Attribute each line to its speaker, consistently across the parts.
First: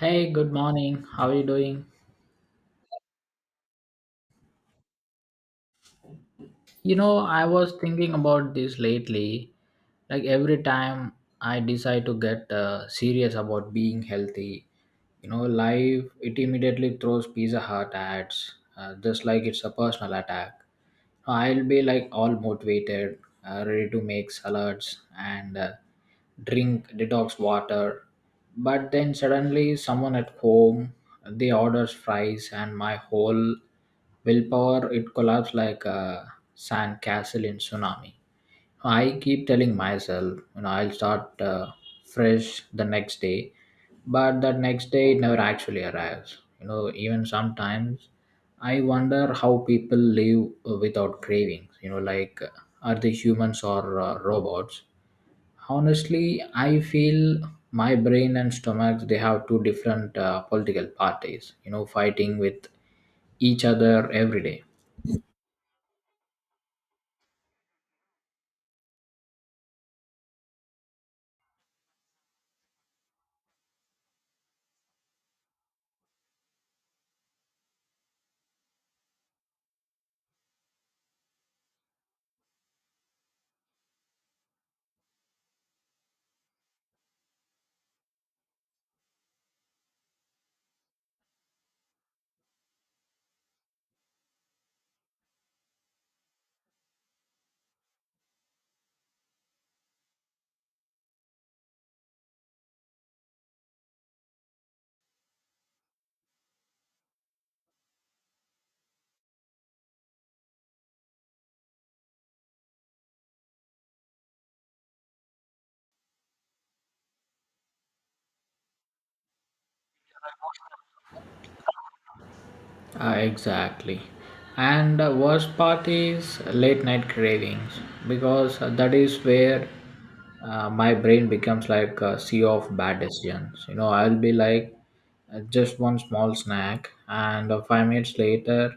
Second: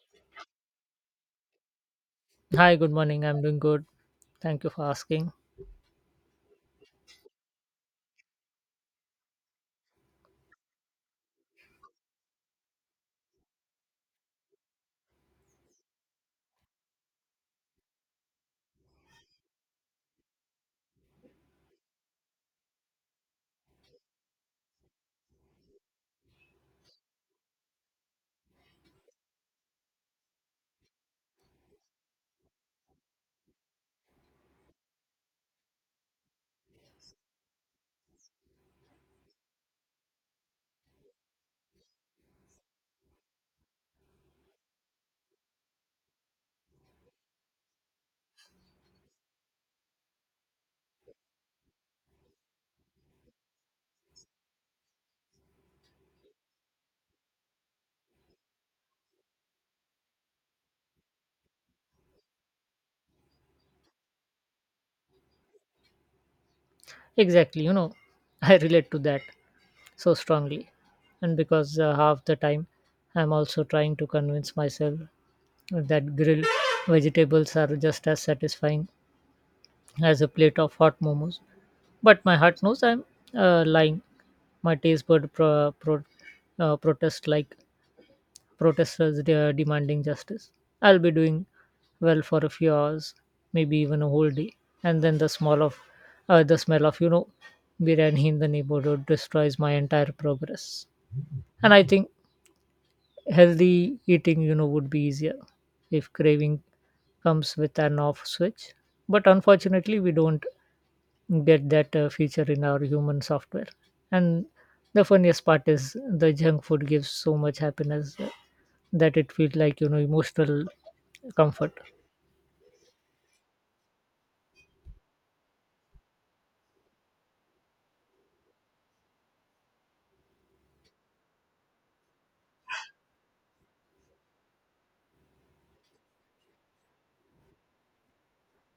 Speaker 1: Hey, good morning. How are you doing?
Speaker 2: Hi, good morning. I'm doing good. Thank you for asking.
Speaker 1: I was thinking about this lately. Like every time I decide to get serious about being healthy, life it immediately throws Pizza Hut ads, just like it's a personal attack. I'll be like all motivated, ready to make salads and drink detox water. But then suddenly, someone at home they orders fries, and my whole willpower it collapsed like a sand castle in tsunami. I keep telling myself, I'll start fresh the next day, but that next day it never actually arrives. Even sometimes I wonder how people live without cravings. Like, are they humans or robots? Honestly, I feel my brain and stomachs they have two different political parties, fighting with each other every day.
Speaker 2: Exactly, I relate to that so strongly. And because half the time I'm also trying to convince myself that grilled vegetables are just as satisfying as a plate of hot momos. But my heart knows I'm lying. My taste bud protest like protesters demanding justice. I'll be doing well for a few hours, maybe even a whole day, and then the smell of you know biryani in the neighborhood destroys my entire progress. And I think healthy eating would be easier if craving comes with an off switch. But unfortunately, we don't get that feature in our human software. And the funniest part is the junk food gives so much happiness that it feels like emotional comfort.
Speaker 1: Exactly. And the worst part is late night cravings, because that is where my brain becomes like a sea of bad decisions. I'll be like just one small snack, and 5 minutes later,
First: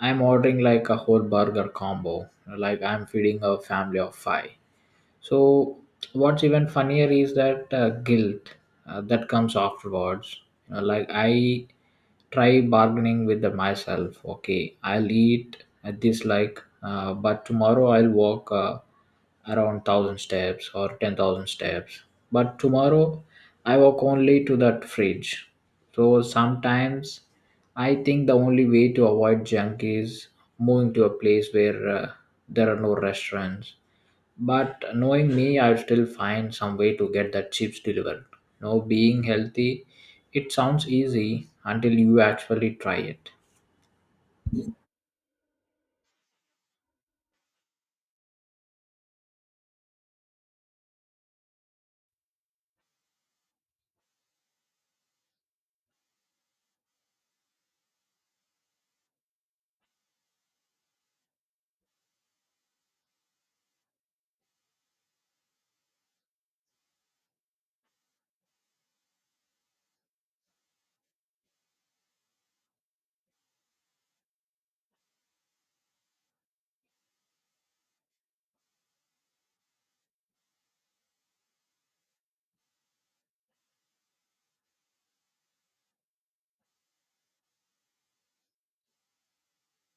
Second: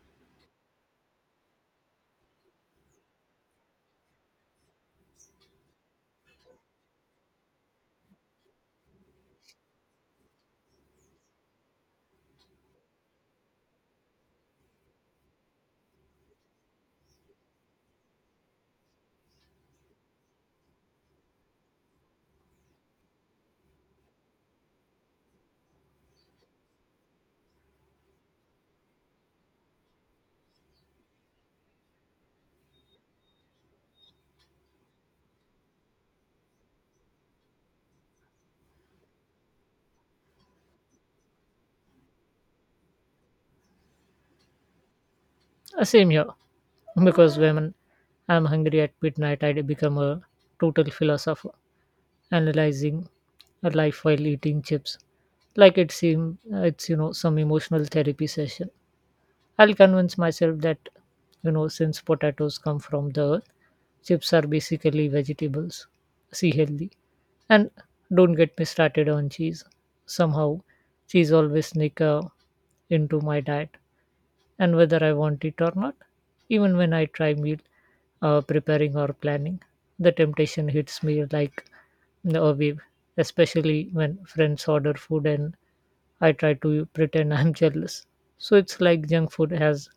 Speaker 1: I'm ordering like a whole burger combo. Like I'm feeding a family of five. So, what's even funnier is that guilt that comes afterwards. Like I try bargaining with the myself. Okay, I'll eat at this like, but tomorrow I'll walk around 1,000 steps or 10,000 steps. But tomorrow I walk only to that fridge. So sometimes I think the only way to avoid junk is moving to a place where there are no restaurants, but knowing me, I'll still find some way to get that chips delivered. No, being healthy, it sounds easy until you actually try it.
Speaker 2: Same here, because when I'm hungry at midnight, I become a total philosopher, analyzing a life while eating chips. Like it seems it's some emotional therapy session. I'll convince myself that since potatoes come from the earth, chips are basically vegetables. See healthy and don't get me started on cheese. Somehow, cheese always sneak into my diet and whether I want it or not. Even when I try meal preparing or planning, the temptation hits me like a wave, especially when friends order food and I try to pretend I'm jealous. So it's like junk food has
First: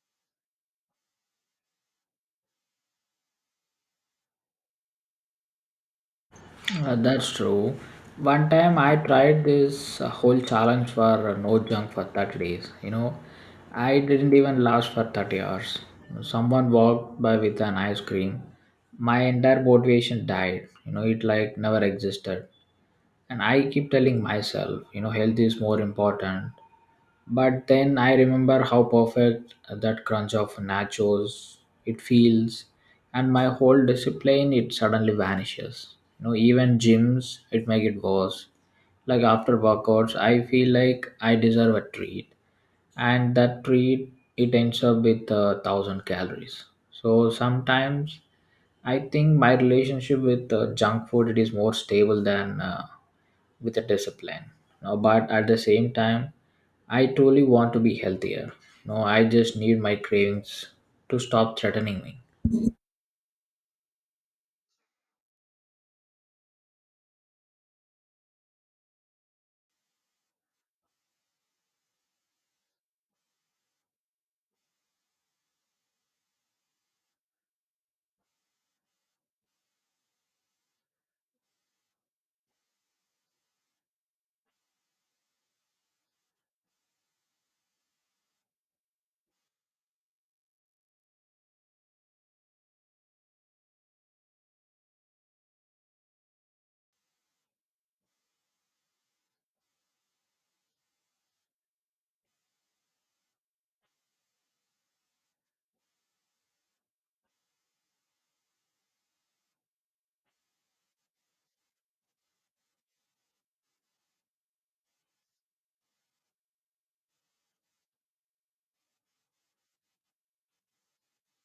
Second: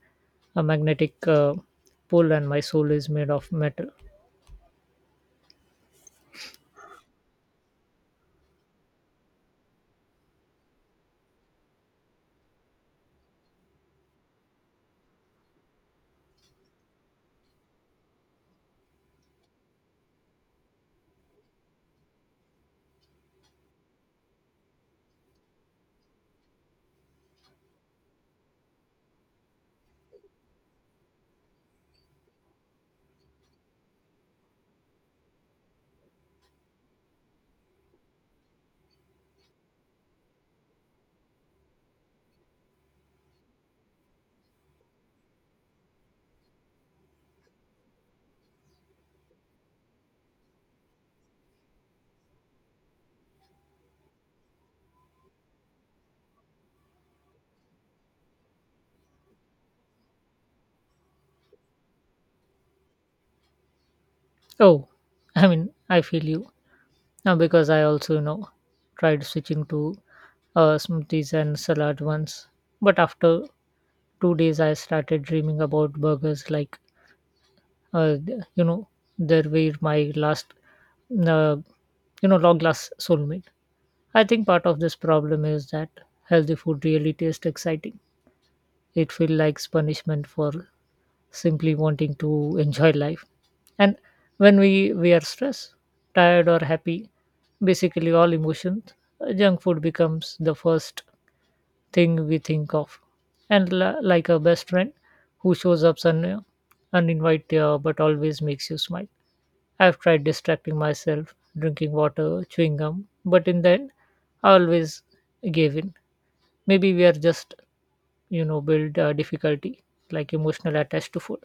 Speaker 2: a magnetic pull and my soul is made of metal.
Speaker 1: That's true. One time I tried this whole challenge for no junk for 30 days. I didn't even last for 30 hours. Someone walked by with an ice cream. My entire motivation died. It like never existed. And I keep telling myself, health is more important. But then I remember how perfect that crunch of nachos it feels, and my whole discipline it suddenly vanishes. Even gyms it make it worse. Like after workouts, I feel like I deserve a treat, and that treat it ends up with 1,000 calories. So sometimes I think my relationship with junk food it is more stable than with a discipline. No, but at the same time, I truly want to be healthier. No, I just need my cravings to stop threatening me.
Speaker 2: Oh, I mean, I feel you. Now, because I also tried switching to smoothies and salad once, but after 2 days I started dreaming about burgers like uh, th- you know there were my last uh, long lost soulmate. I think part of this problem is that healthy food really tastes exciting. It feels like punishment for simply wanting to enjoy life. And when we are stressed, tired or happy, basically all emotions, junk food becomes the first thing we think of and like a best friend who shows up uninvited but always makes you smile. I've tried distracting myself, drinking water, chewing gum, but in the end I always gave in. Maybe we are just build difficulty, like emotional attached to food.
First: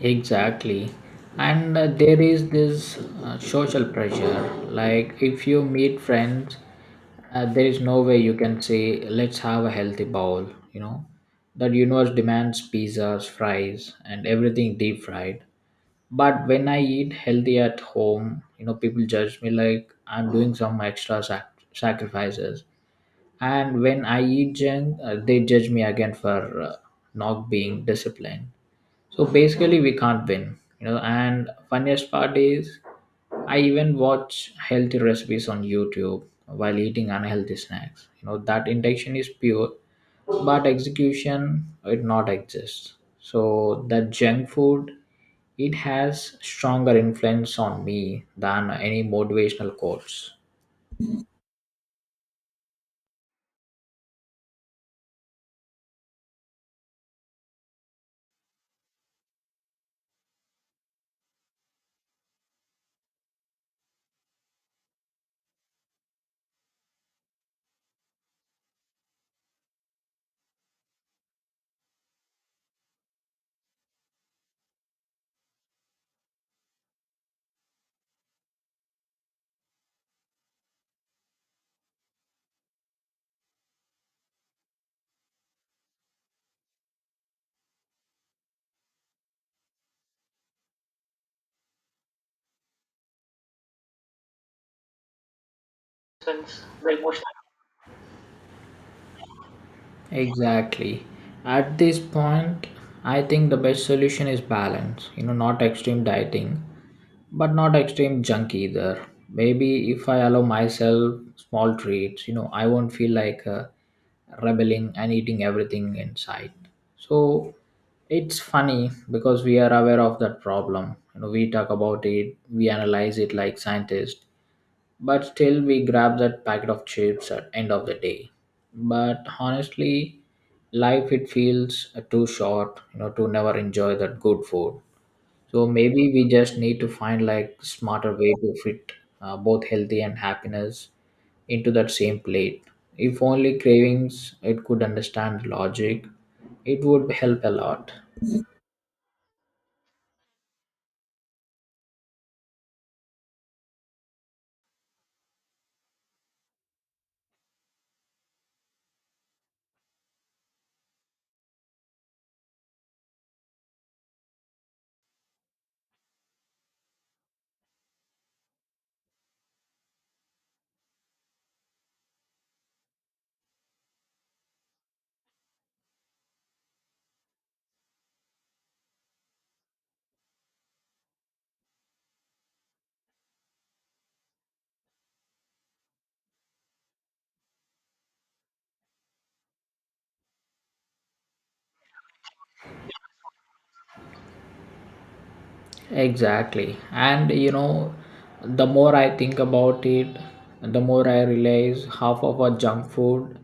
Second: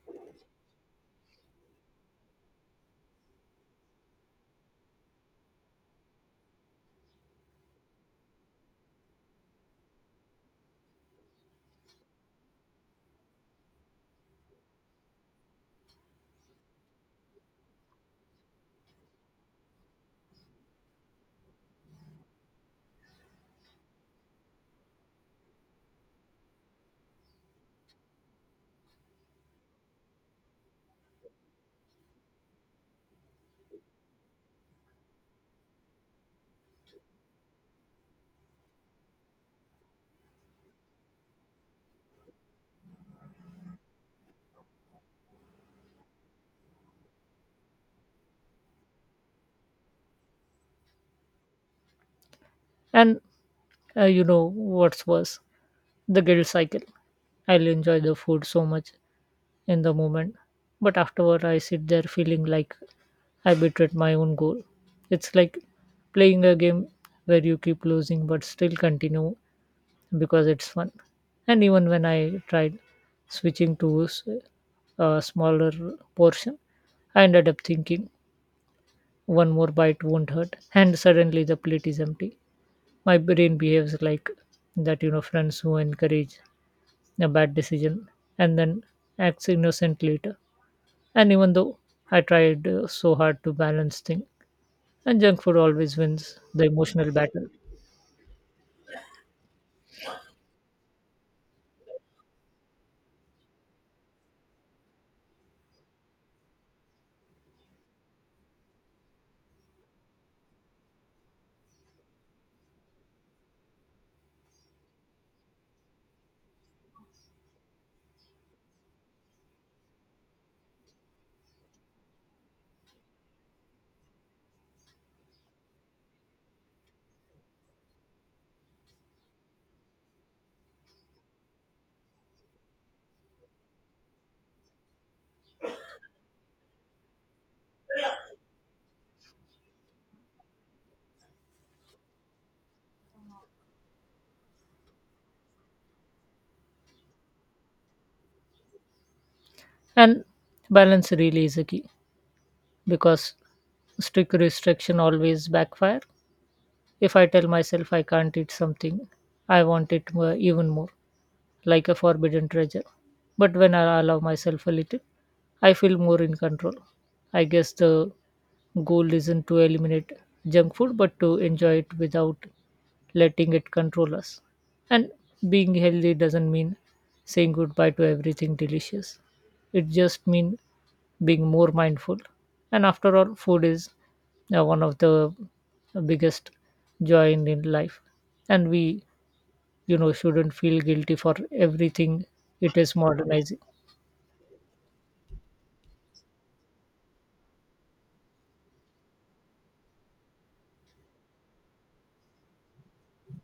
Speaker 1: Exactly. And there is this social pressure. Like, if you meet friends, there is no way you can say, let's have a healthy bowl. That universe demands pizzas, fries, and everything deep fried. But when I eat healthy at home, people judge me like I'm doing some extra sacrifices. And when I eat junk, they judge me again for not being disciplined. So basically, we can't win. And funniest part is, I even watch healthy recipes on YouTube while eating unhealthy snacks. You know that intention is pure, but execution it not exists. So that junk food it has stronger influence on me than any motivational quotes.
Speaker 2: And you know what's worse, the guilt cycle. I'll enjoy the food so much in the moment, but afterward I sit there feeling like I betrayed my own goal. It's like playing a game where you keep losing but still continue because it's fun. And even when I tried switching to a smaller portion, I ended up thinking one more bite won't hurt, and suddenly the plate is empty. My brain behaves like that, friends who encourage a bad decision and then acts innocent later. And even though I tried so hard to balance things, and junk food always wins the emotional battle.
Speaker 1: Exactly. At this point, I think the best solution is balance. Not extreme dieting, but not extreme junk either. Maybe if I allow myself small treats, I won't feel like rebelling and eating everything in sight. So it's funny because we are aware of that problem. We talk about it, we analyze it like scientists, but still we grab that packet of chips at end of the day. But honestly, life it feels too short, to never enjoy that good food. So maybe we just need to find like smarter way to fit both healthy and happiness into that same plate. If only cravings it could understand logic, it would help a lot.
Speaker 2: And balance really is a key, because strict restriction always backfire. If I tell myself I can't eat something, I want it more, even more, like a forbidden treasure. But when I allow myself a little, I feel more in control. I guess the goal isn't to eliminate junk food, but to enjoy it without letting it control us. And being healthy doesn't mean saying goodbye to everything delicious. It just means being more mindful. And after all, food is one of the biggest joy in life. And we shouldn't feel guilty for everything it is modernizing.
Speaker 1: Exactly. And the more I think about it, the more I realize half of our junk food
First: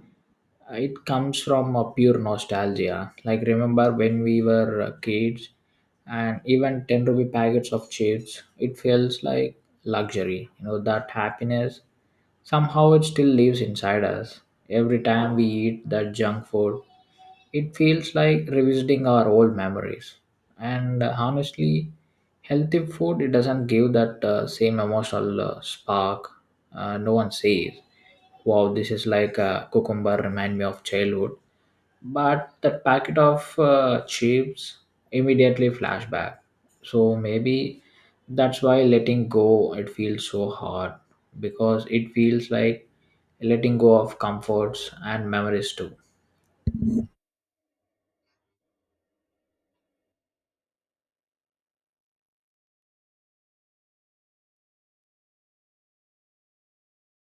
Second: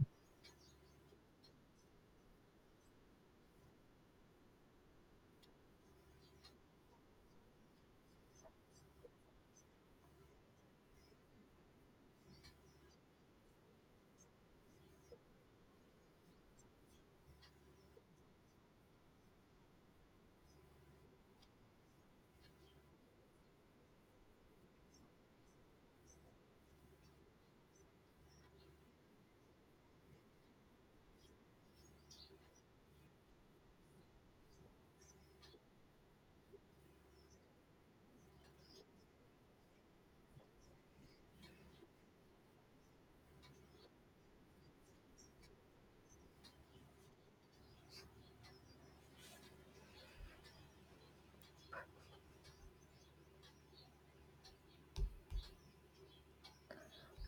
Speaker 1: it comes from a pure nostalgia. Like remember when we were kids, and even 10 rupee packets of chips, it feels like luxury. That happiness somehow it still lives inside us. Every time we eat that junk food, it feels like revisiting our old memories. And honestly, healthy food it doesn't give that same emotional spark. No one says, "Wow, this is like a cucumber. Remind me of childhood," but the packet of chips immediately flashback. So maybe that's why letting go it feels so hard, because it feels like letting go of comforts and memories too.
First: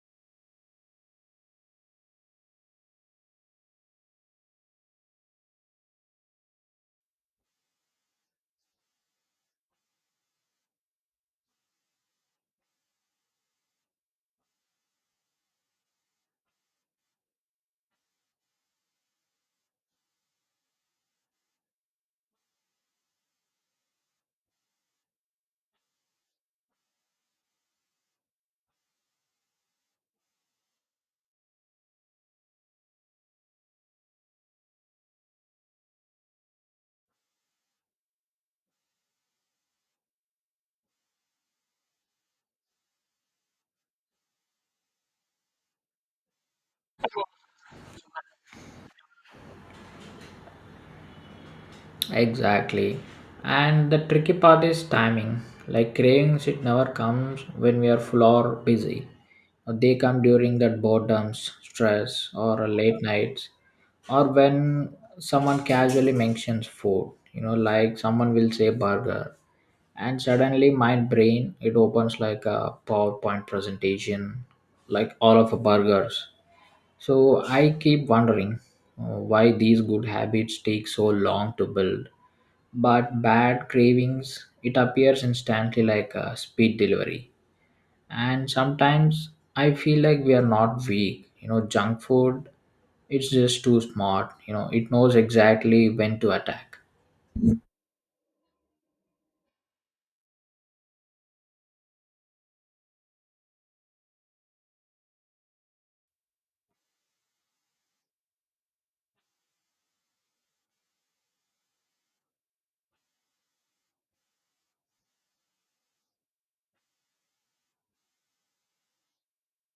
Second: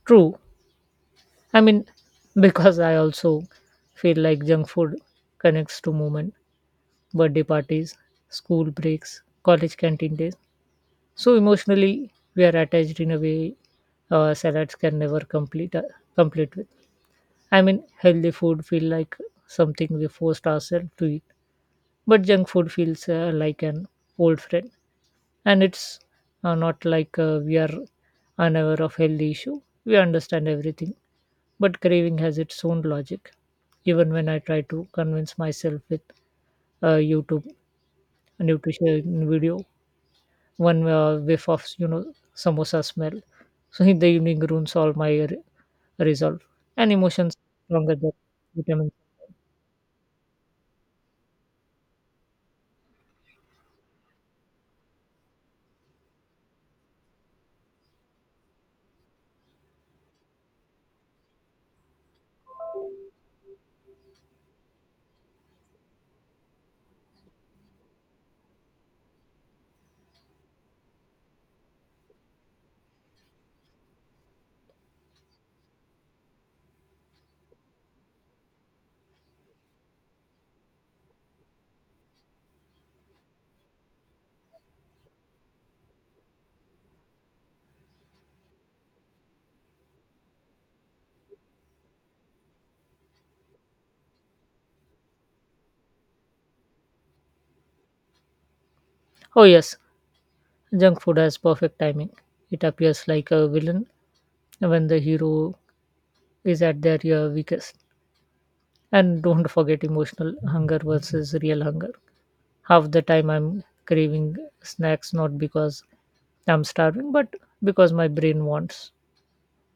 Speaker 2: True, I mean, because I also feel like junk food connects to movement, birthday parties, school breaks, college canteen days. So emotionally, we are attached in a way salads can never complete with. I mean, healthy food feel like something we forced ourselves to eat, but junk food feels like an old friend. And it's not like we are unaware of healthy issue, we understand everything, but craving has its own logic. Even when I try to convince myself with YouTube nutrition video, one whiff of samosa smell so in the evening ruins all my resolve, and emotions stronger than vitamin.
Speaker 1: Exactly. And the tricky part is timing. Like cravings, it never comes when we are full or busy. They come during that boredom, stress, or late nights, or when someone casually mentions food. Like someone will say burger, and suddenly my brain it opens like a PowerPoint presentation, like all of the burgers. So I keep wondering why these good habits take so long to build, but bad cravings it appears instantly like a speed delivery. And sometimes I feel like we are not weak, junk food it's just too smart, it knows exactly when to attack.
Speaker 2: Oh yes, junk food has perfect timing. It appears like a villain when the hero is at their weakest. And don't forget emotional hunger versus real hunger. Half the time I'm craving snacks not because I'm starving, but because my brain wants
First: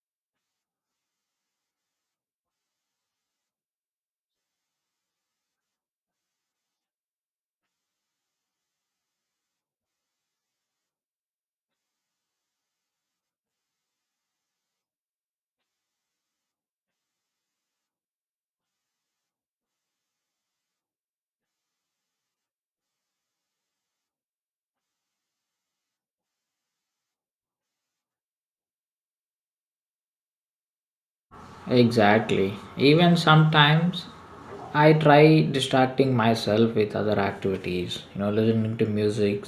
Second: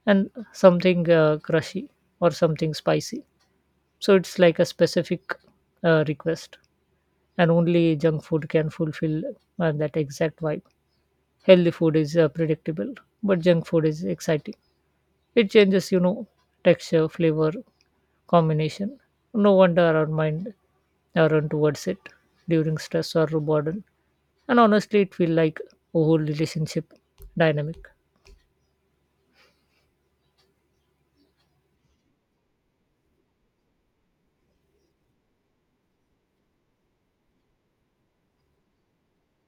Speaker 2: and something crushy or something spicy. So it's like a specific request, and only junk food can fulfill that exact vibe. Healthy food is predictable, but junk food is exciting. It changes texture, flavor, combination. No wonder our mind I run towards it during stress or boredom. And honestly, it feels like a whole relationship dynamic.
Speaker 1: Exactly, even sometimes I try distracting myself with other activities, listening to music,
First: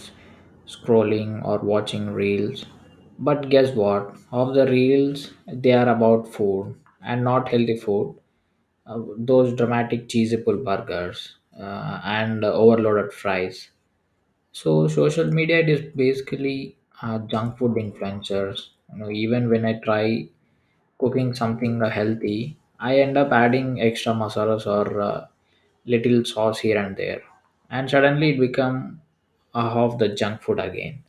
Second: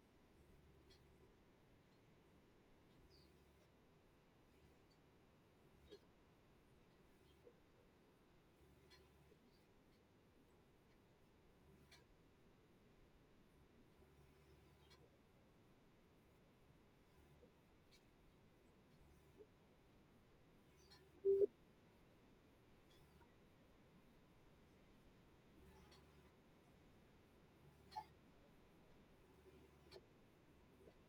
Speaker 1: scrolling or watching reels, but guess what, of the reels they are about food, and not healthy food, those dramatic cheesy pull burgers and overloaded fries. So social media it is basically junk food influencers. Even when I try cooking something healthy, I end up adding extra masalas or little sauce here and there, and suddenly it become half the junk food again.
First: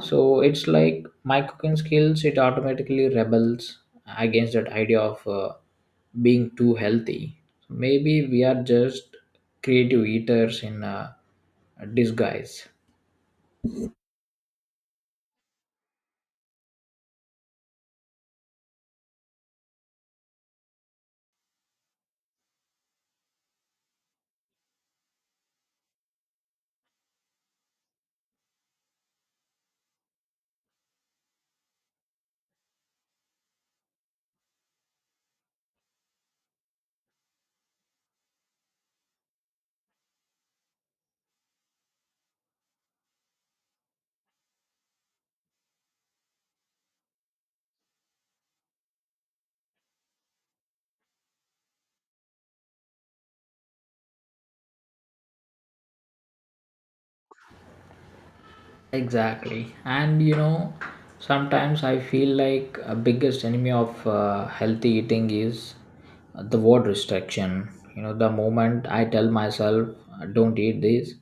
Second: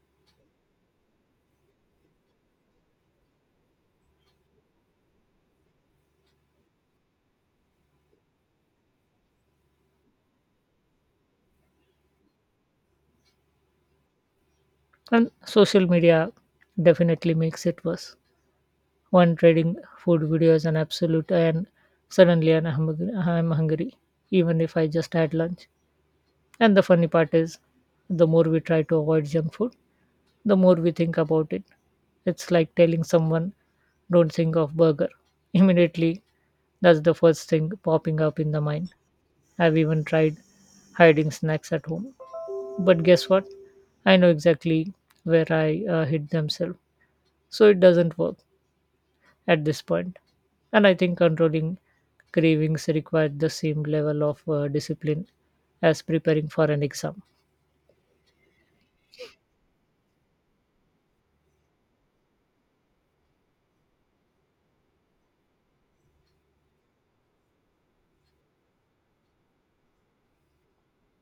Speaker 1: So it's like my cooking skills it automatically rebels against that idea of being too healthy. So, maybe we are just creative eaters in disguise.
Speaker 2: And social media definitely makes it worse. One trading food videos and absolute, and suddenly I'm hungry, even if I just had lunch. And the funny part is, the more we try to avoid junk food, the more we think about it. It's like telling someone, don't think of burger. Immediately, that's the first thing popping up in the mind. I've even tried hiding snacks at home. But guess what? I know exactly where I hid themselves. So it doesn't work at this point. And I think controlling cravings requires the same level of discipline as preparing for an exam.
Speaker 1: Exactly. And sometimes I feel like a biggest enemy of healthy eating is the word restriction. The moment I tell myself, don't eat this,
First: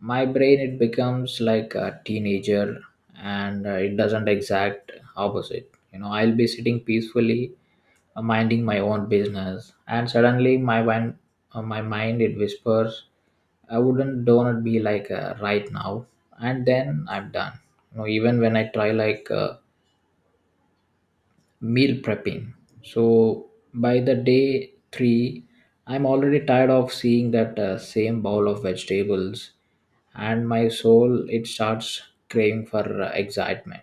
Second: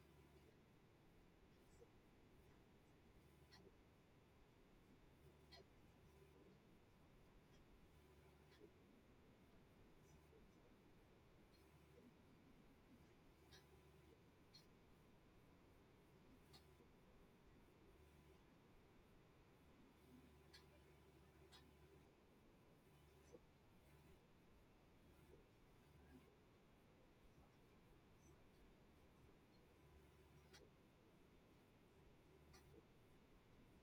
Speaker 1: my brain it becomes like a teenager and it doesn't exact opposite. I'll be sitting peacefully minding my own business, and suddenly my mind it whispers, "I wouldn't do not be like right now," and then I'm done. Even when I try like meal prepping, so by the day three, I'm already tired of seeing that same bowl of vegetables, and my soul it starts craving for excitement.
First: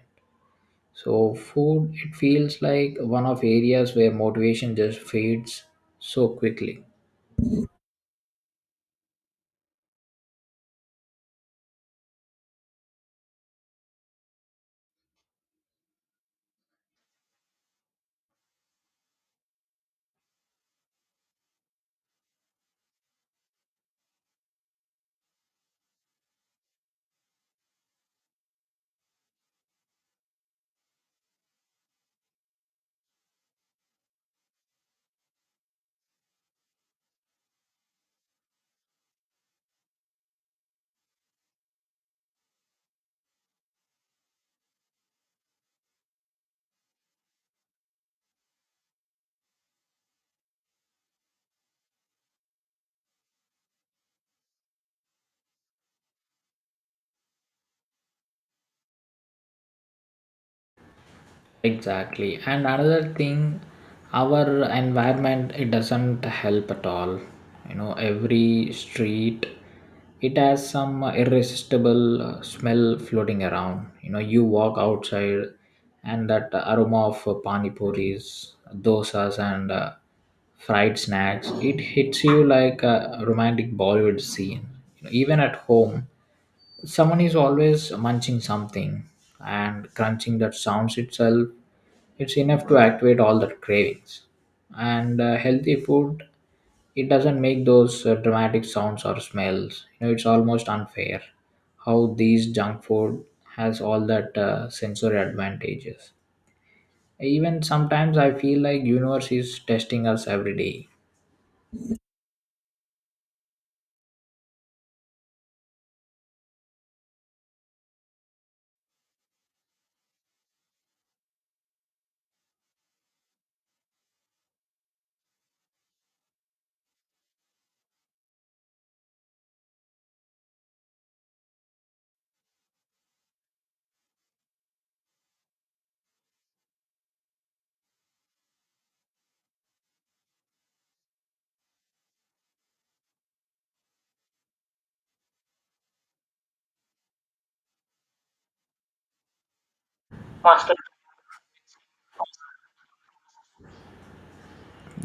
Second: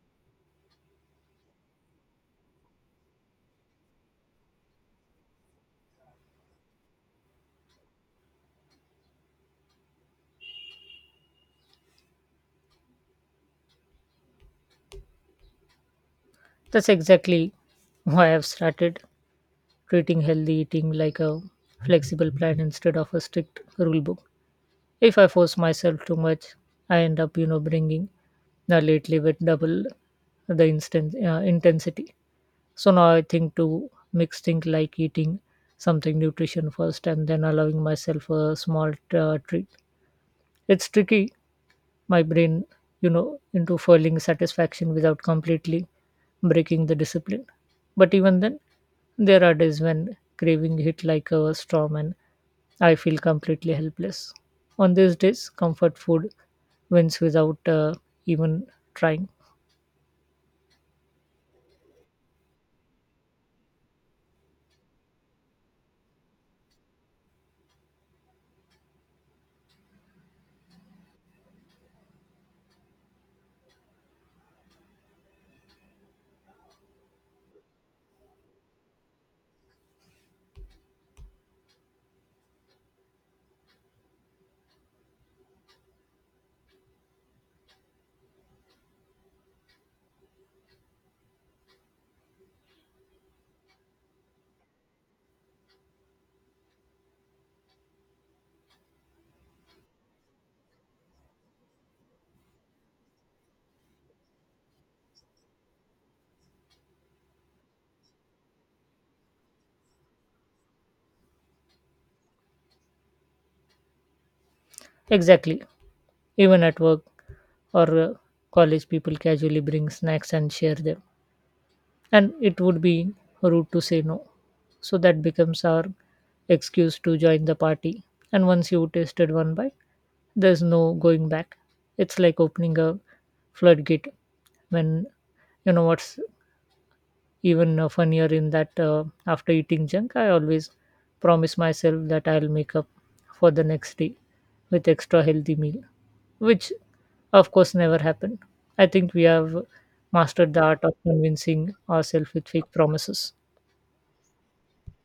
Speaker 1: So food, it feels like one of areas where motivation just fades so quickly.
Speaker 2: That's exactly why I've started treating healthy eating like a flexible plan instead of a strict rule book. If I force myself too much, I end up bringing lately with double the instant intensity. So now I think to mix things like eating something nutrition first and then allowing myself a small treat. It's tricky my brain into feeling satisfaction without completely breaking the discipline. But even then, there are days when craving hit like a storm and I feel completely helpless. On these days, comfort food wins without even trying.
Speaker 1: Exactly. And another thing, our environment it doesn't help at all. Every street it has some irresistible smell floating around. You walk outside and that aroma of pani puris, dosas and fried snacks, it hits you like a romantic Bollywood scene. Even at home, someone is always munching something, and crunching that sounds itself. It's enough to activate all the cravings. And healthy food, it doesn't make those dramatic sounds or smells. It's almost unfair how these junk food has all that sensory advantages. Even sometimes I feel like universe is testing us every day.
Speaker 2: Exactly. Even at work or college, people casually bring snacks and share them. And it would be rude to say no. So that becomes our excuse to join the party, and once you tasted one bite, there's no going back. It's like opening a floodgate. When what's even funnier in that after eating junk, I always promise myself that I'll make up for the next day with extra healthy meal, which of course never happened. I think we have mastered the
Speaker 1: Master.
Speaker 2: art of convincing ourselves with fake promises.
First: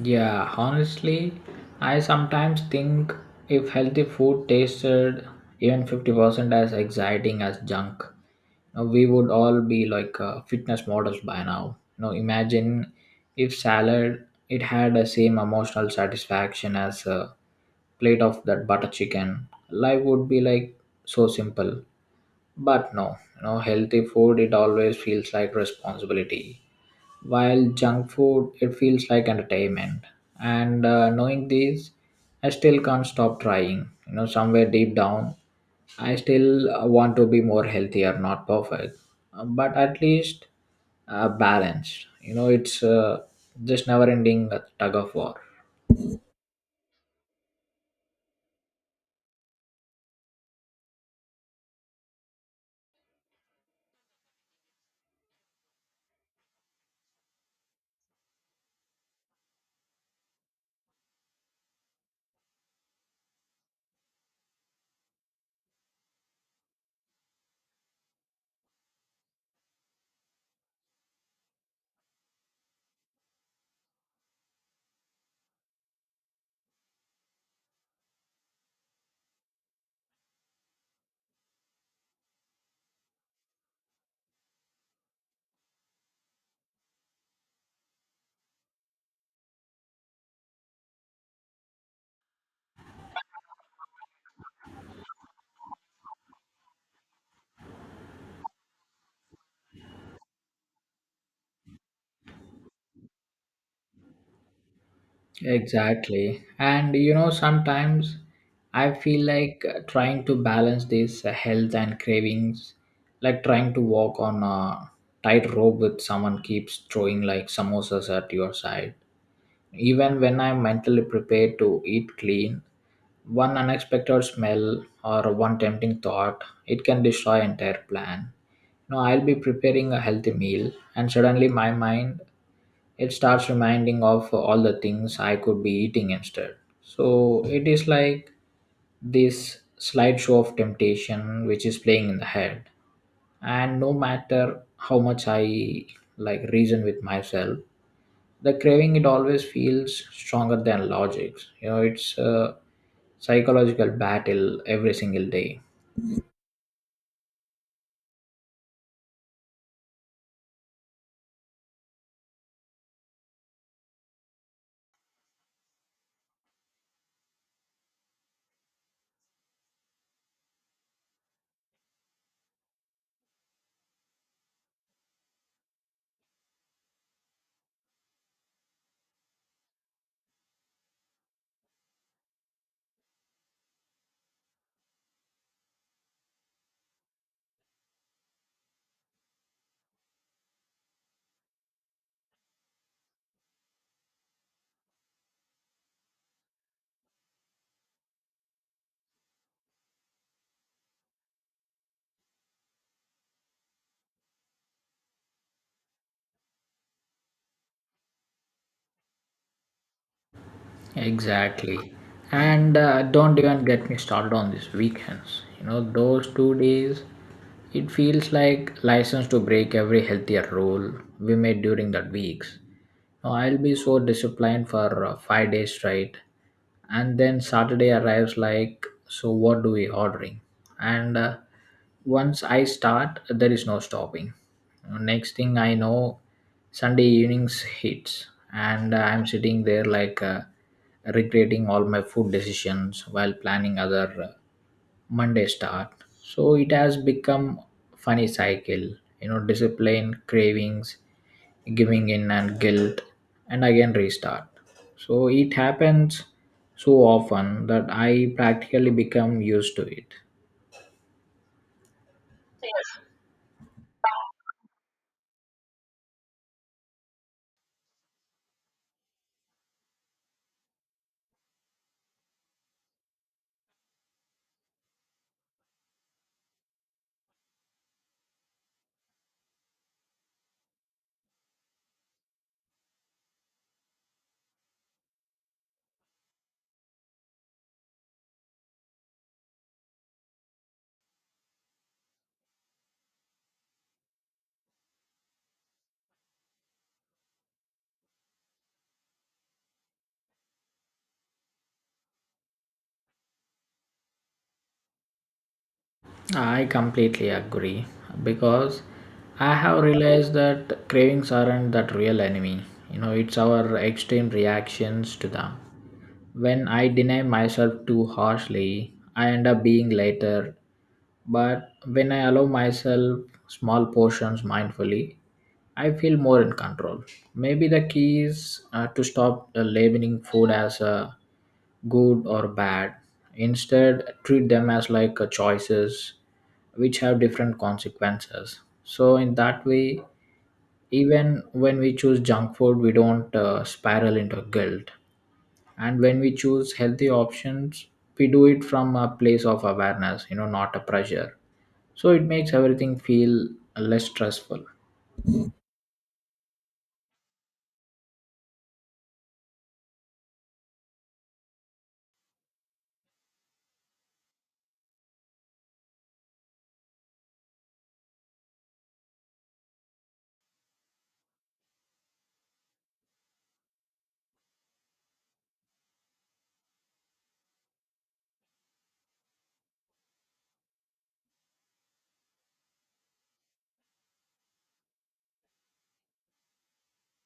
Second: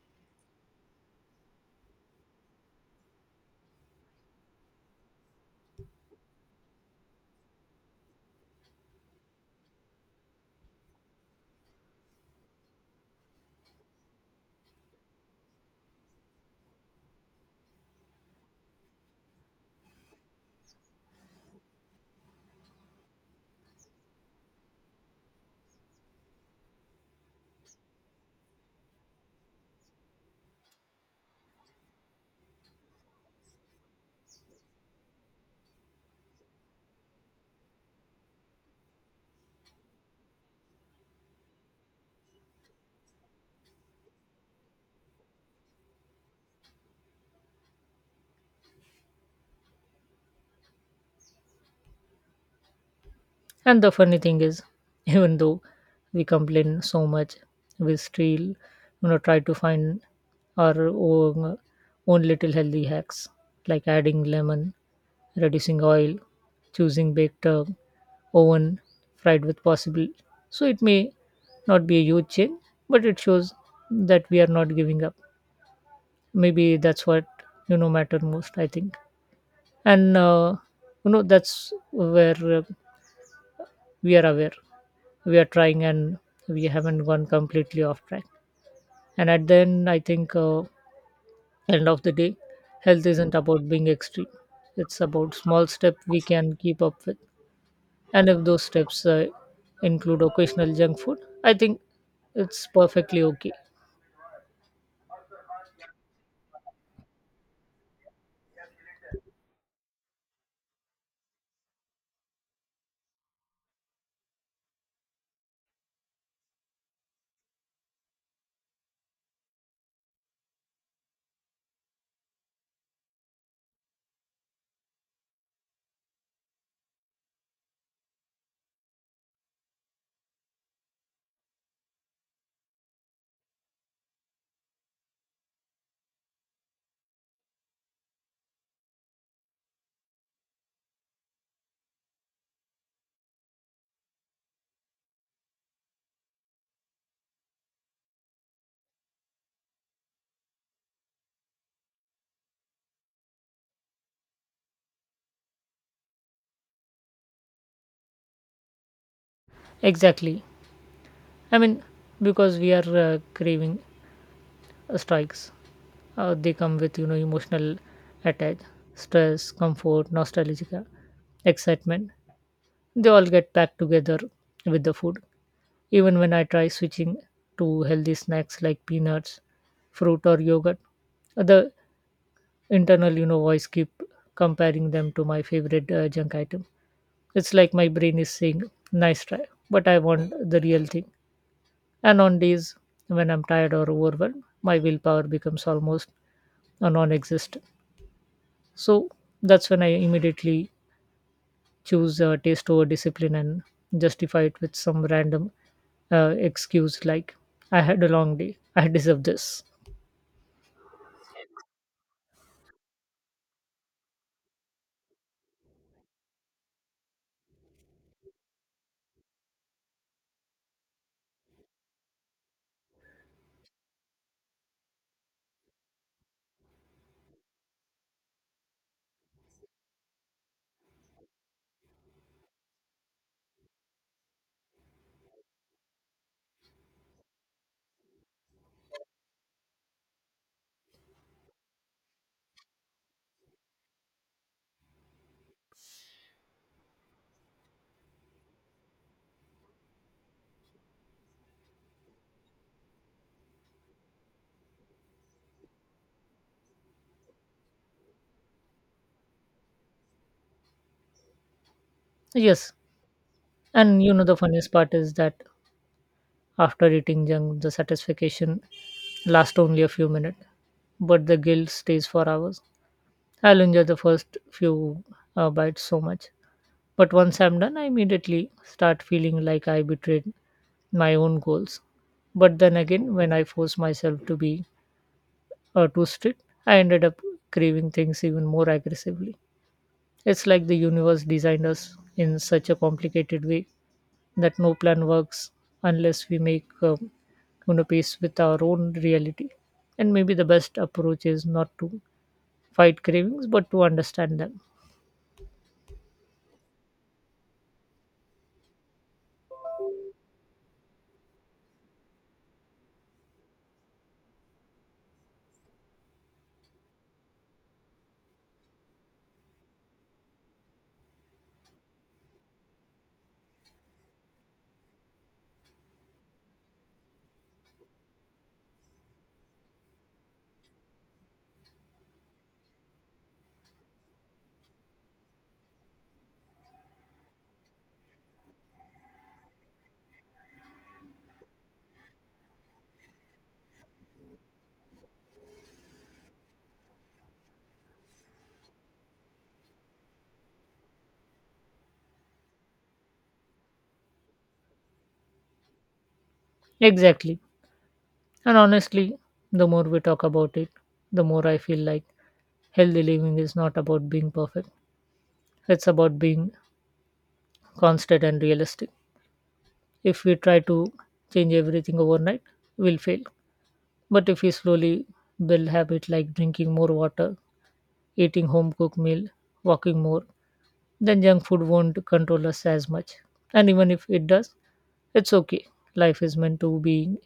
Speaker 1: Yeah, honestly, I sometimes think if healthy food tasted even 50% as exciting as junk, we would all be like fitness models by now. Imagine if salad it had the same emotional satisfaction as a plate of that butter chicken. Life would be like so simple. But no, healthy food it always feels like responsibility, while junk food it feels like entertainment. And knowing this, I still can't stop trying. Somewhere deep down, I still want to be more healthier, not perfect, but at least balanced. It's just never-ending tug of war.
Speaker 2: And the funny thing is, even though we complain so much, we still try to find our own little healthy hacks, like adding lemon, reducing oil, choosing baked oven, fried with possible. So it may not be a huge change, but it shows that we are not giving up. Maybe that's what matter most, I think. And that's where we are aware we are trying and we haven't gone completely off track. And at the end I think end of the day, health isn't about being extreme, it's about small steps we can keep up with, and if those steps include occasional junk food, I think it's perfectly okay.
Speaker 1: Exactly. And sometimes I feel like trying to balance this health and cravings, like trying to walk on a tightrope with someone keeps throwing like samosas at your side. Even when I'm mentally prepared to eat clean, one unexpected smell or one tempting thought, it can destroy entire plan. No, I'll be preparing a healthy meal, and suddenly my mind it starts reminding of all the things I could be eating instead. So it is like this slideshow of temptation which is playing in the head. And no matter how much I like reason with myself, the craving it always feels stronger than logics. It's a psychological battle every single day.
Speaker 2: Exactly. I mean, because we are craving strikes, they come with emotional attach, stress, comfort, nostalgia, excitement. They all get packed together with the food. Even when I try switching to healthy snacks like peanuts, fruit, or yogurt, the internal voice keep comparing them to my favorite junk item. It's like my brain is saying, "Nice try," but I want the real thing. And on days when I'm tired or overwhelmed, my willpower becomes almost non-existent. So that's when I immediately choose taste over discipline and justify it with some random excuse, like I had a long day, I deserve this.
Speaker 1: Exactly. And don't even get me started on these weekends. You know, those 2 days, it feels like license to break every healthier rule we made during that weeks. Now, I'll be so disciplined for 5 days straight, and then Saturday arrives like, so what do we ordering? And once I start, there is no stopping. Next thing I know, Sunday evenings hits, and I'm sitting there regretting all my food decisions while planning other. Monday start. So it has become funny cycle, you know, discipline, cravings, giving in and guilt, and again restart. So it happens so often that I practically become used to it.
Speaker 2: Yes, and you know the funniest part is that after eating junk the satisfaction lasts only a few minutes, but the guilt stays for hours. I'll enjoy the first few bites so much, but once I'm done I immediately start feeling like I betrayed my own goals. But then again, when I force myself to be too strict, I ended up craving things even more aggressively. It's like the universe designed us in such a complicated way that no plan works unless we make peace with our own reality. And maybe the best approach is not to fight cravings but to understand them.
Speaker 1: I completely agree because I have realized that cravings aren't that real enemy. You know, it's our extreme reactions to them. When I deny myself too harshly, I end up being later. But when I allow myself small portions mindfully, I feel more in control. Maybe the key is to stop labeling food as a good or bad. Instead, treat them as like choices which have different consequences. So, in that way, even when we choose junk food, we don't spiral into guilt. And when we choose healthy options, we do it from a place of awareness, you know, not a pressure. So, it makes everything feel less stressful.
Speaker 2: Exactly. And honestly, the more we talk about it, the more I feel like healthy living is not about being perfect, it's about being constant and realistic. If we try to change everything overnight, we'll fail. But if we slowly build habits like drinking more water, eating home cooked meal, walking more, then junk food won't control us as much. And even if it does, it's okay. Life is meant to be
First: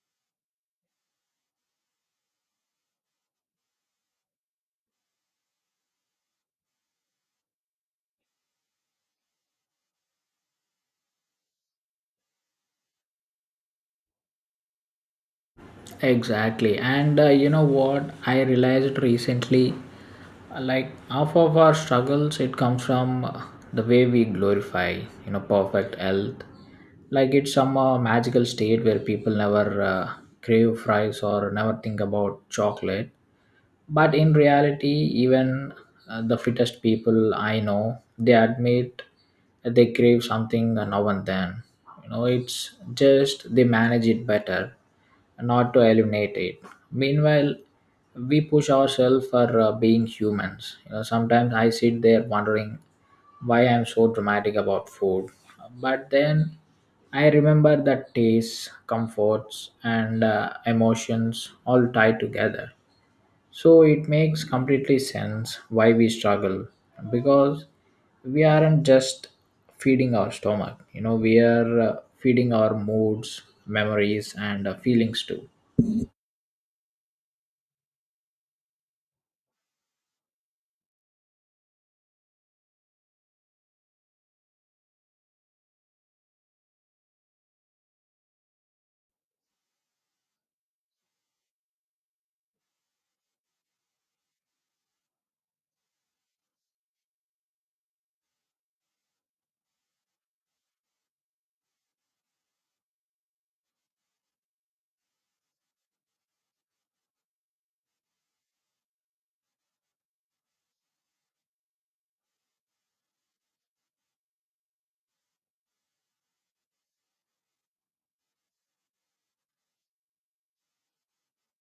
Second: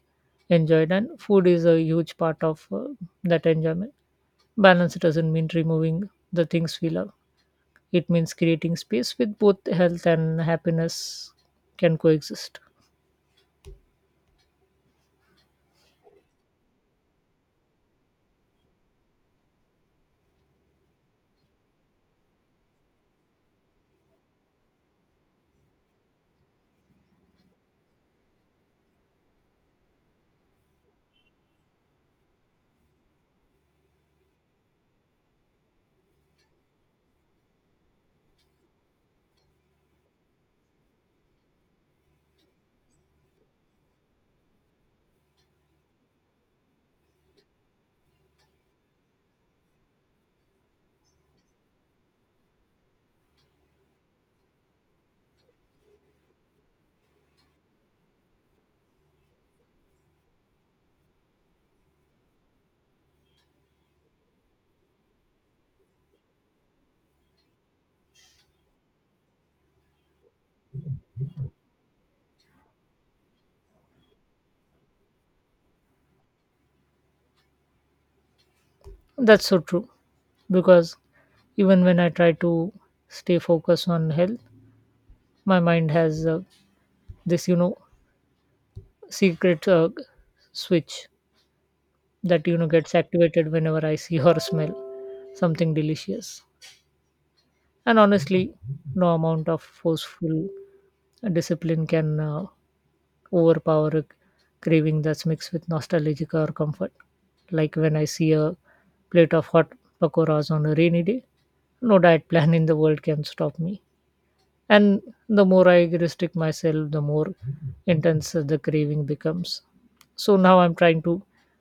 Speaker 2: enjoyed, and food is a huge part of that enjoyment. Balance doesn't mean removing the things we love, it means creating space with both health and happiness can coexist.
Speaker 1: Exactly. And you know what? I realized recently like half of our struggles it comes from the way we glorify, you know, perfect health, like it's some magical state where people never crave fries or never think about chocolate. But in reality, even the fittest people I know, they admit that they crave something now and then. You know, it's just they manage it better, not to eliminate it. Meanwhile, we push ourselves for being humans. You know, sometimes I sit there wondering why I'm so dramatic about food, but then I remember that tastes, comforts and emotions all tie together. So it makes completely sense why we struggle, because we aren't just feeding our stomach. You know, we are feeding our moods, memories, and feelings too.
Speaker 2: That's so true, because even when I try to stay focused on health, my mind has this secret switch that gets activated whenever I see or smell something delicious. And honestly, no amount of forceful discipline can overpower a craving that's mixed with nostalgia or comfort, like when I see a plate of hot pakoras on a rainy day, no diet plan in the world can stop me. And the more I restrict myself, the more intense the craving becomes. So now I'm trying to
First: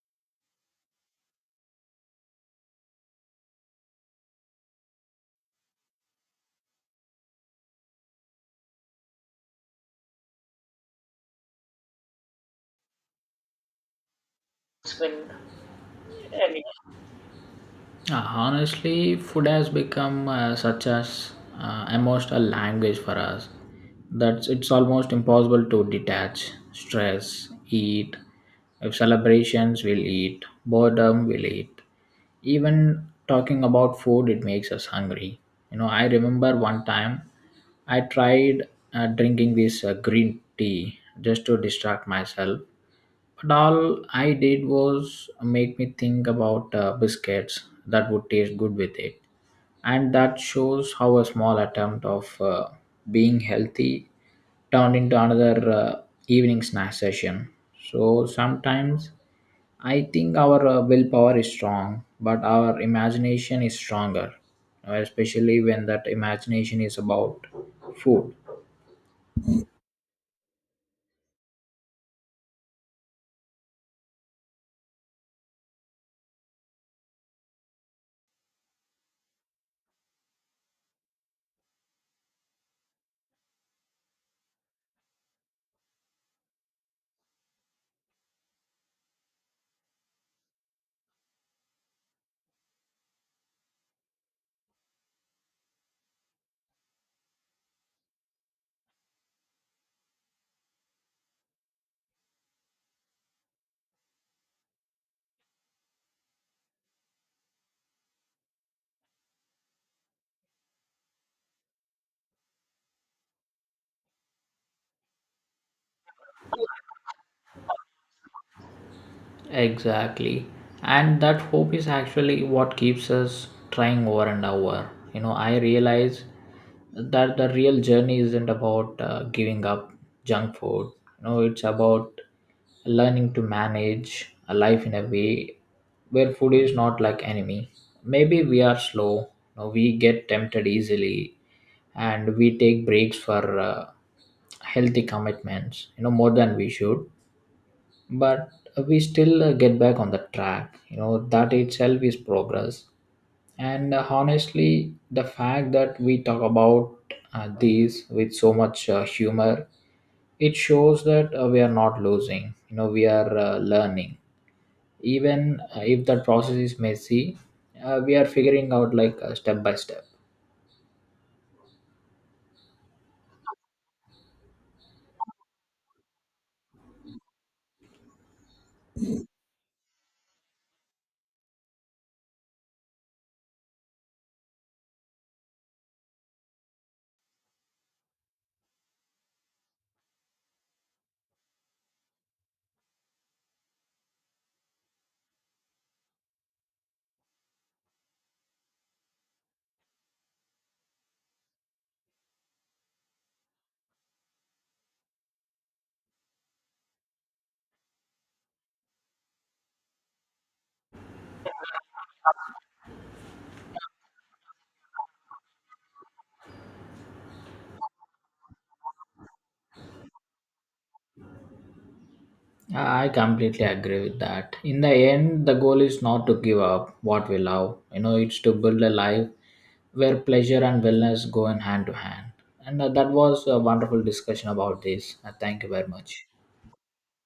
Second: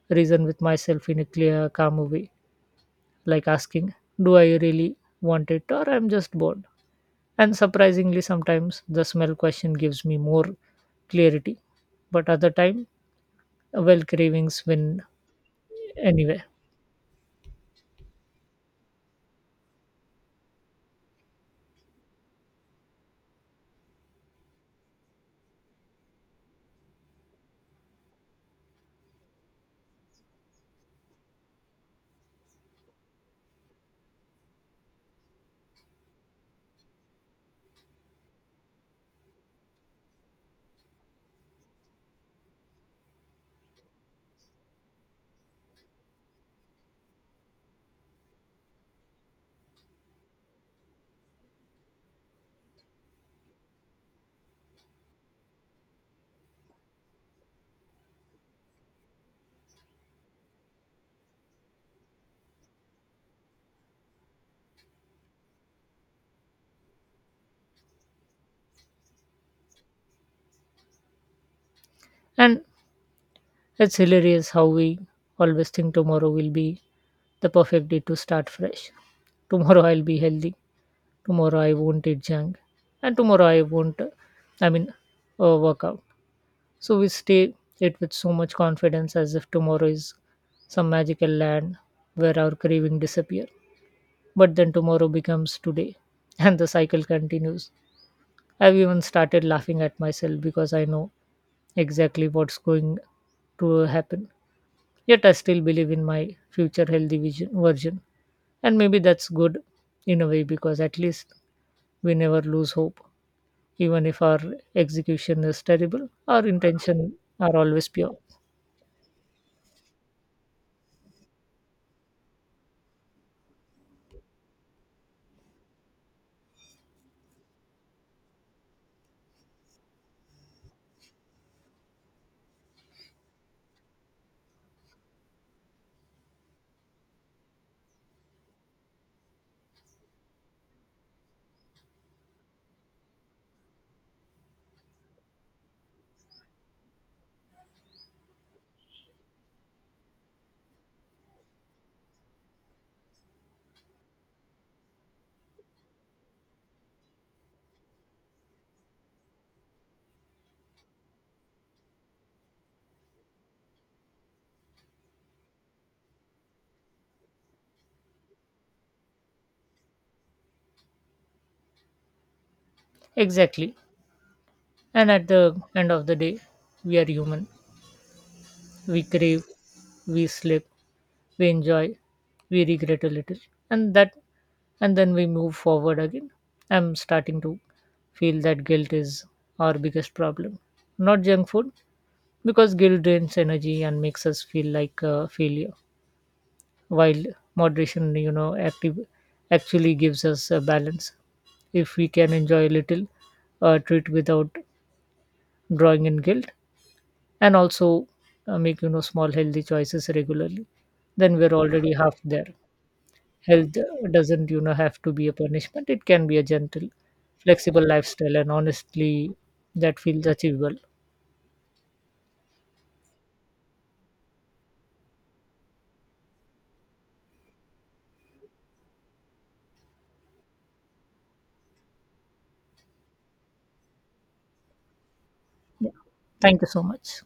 Speaker 2: reason with myself in a clear, calm way, like asking, do I really want it or I'm just bored? And surprisingly, sometimes the smell question gives me more clarity, but other time, well, cravings
Speaker 1: It's
Speaker 2: win
Speaker 1: been
Speaker 2: anyway.
Speaker 1: Honestly, food has become such as emotional language for us that it's almost impossible to detach. Stress, eat. If celebrations, we'll eat. Boredom, we'll eat. Even talking about food, it makes us hungry. You know, I remember one time I tried drinking this green tea just to distract myself, but all I did was make me think about biscuits that would taste good with it. And that shows how a small attempt of being healthy turned into another evening snack session. So sometimes I think our willpower is strong, but our imagination is stronger, especially when that imagination is about food.
Speaker 2: And it's hilarious how we always think tomorrow will be the perfect day to start fresh. Tomorrow I'll be healthy. Tomorrow I won't eat junk. And tomorrow I won't, I mean, work out. So we stay it with so much confidence as if tomorrow is some magical land where our craving disappear. But then tomorrow becomes today and the cycle continues. I've even started laughing at myself because I know exactly what's going to happen. Yet I still believe in my future healthy version. And maybe that's good in a way, because at least we never lose hope, even if our execution is terrible, our intention are always pure.
Speaker 1: Exactly. And that hope is actually what keeps us trying over and over. You know, I realize that the real journey isn't about giving up junk food. You know, it's about learning to manage a life in a way where food is not like enemy. Maybe we are slow, you know, we get tempted easily, and we take breaks for healthy commitments, you know, more than we should, but we still get back on the track. You know, that itself is progress. And honestly, the fact that we talk about these with so much humor, it shows that we are not losing. You know, we are learning, even if that process is messy. We are figuring out like step by step.
Speaker 2: Exactly. And at the end of the day, we are human. We crave, we slip, we enjoy, we regret a little. And that and then we move forward again. I'm starting to feel that guilt is our biggest problem. Not junk food, because guilt drains energy and makes us feel like a failure, while moderation active actually gives us a balance. If we can enjoy a little treat without drawing in guilt, and also make small healthy choices regularly, then we're already half there. Health doesn't have to be a punishment, it can be a gentle flexible lifestyle, and honestly that feels achievable.
Speaker 1: I completely agree with that. In the end, the goal is not to give up what we love. You know, it's to build a life where pleasure and wellness go in hand to hand. And that was a wonderful discussion about this. Thank you very
Speaker 2: Yeah.
Speaker 1: much.
Speaker 2: Thank you so much.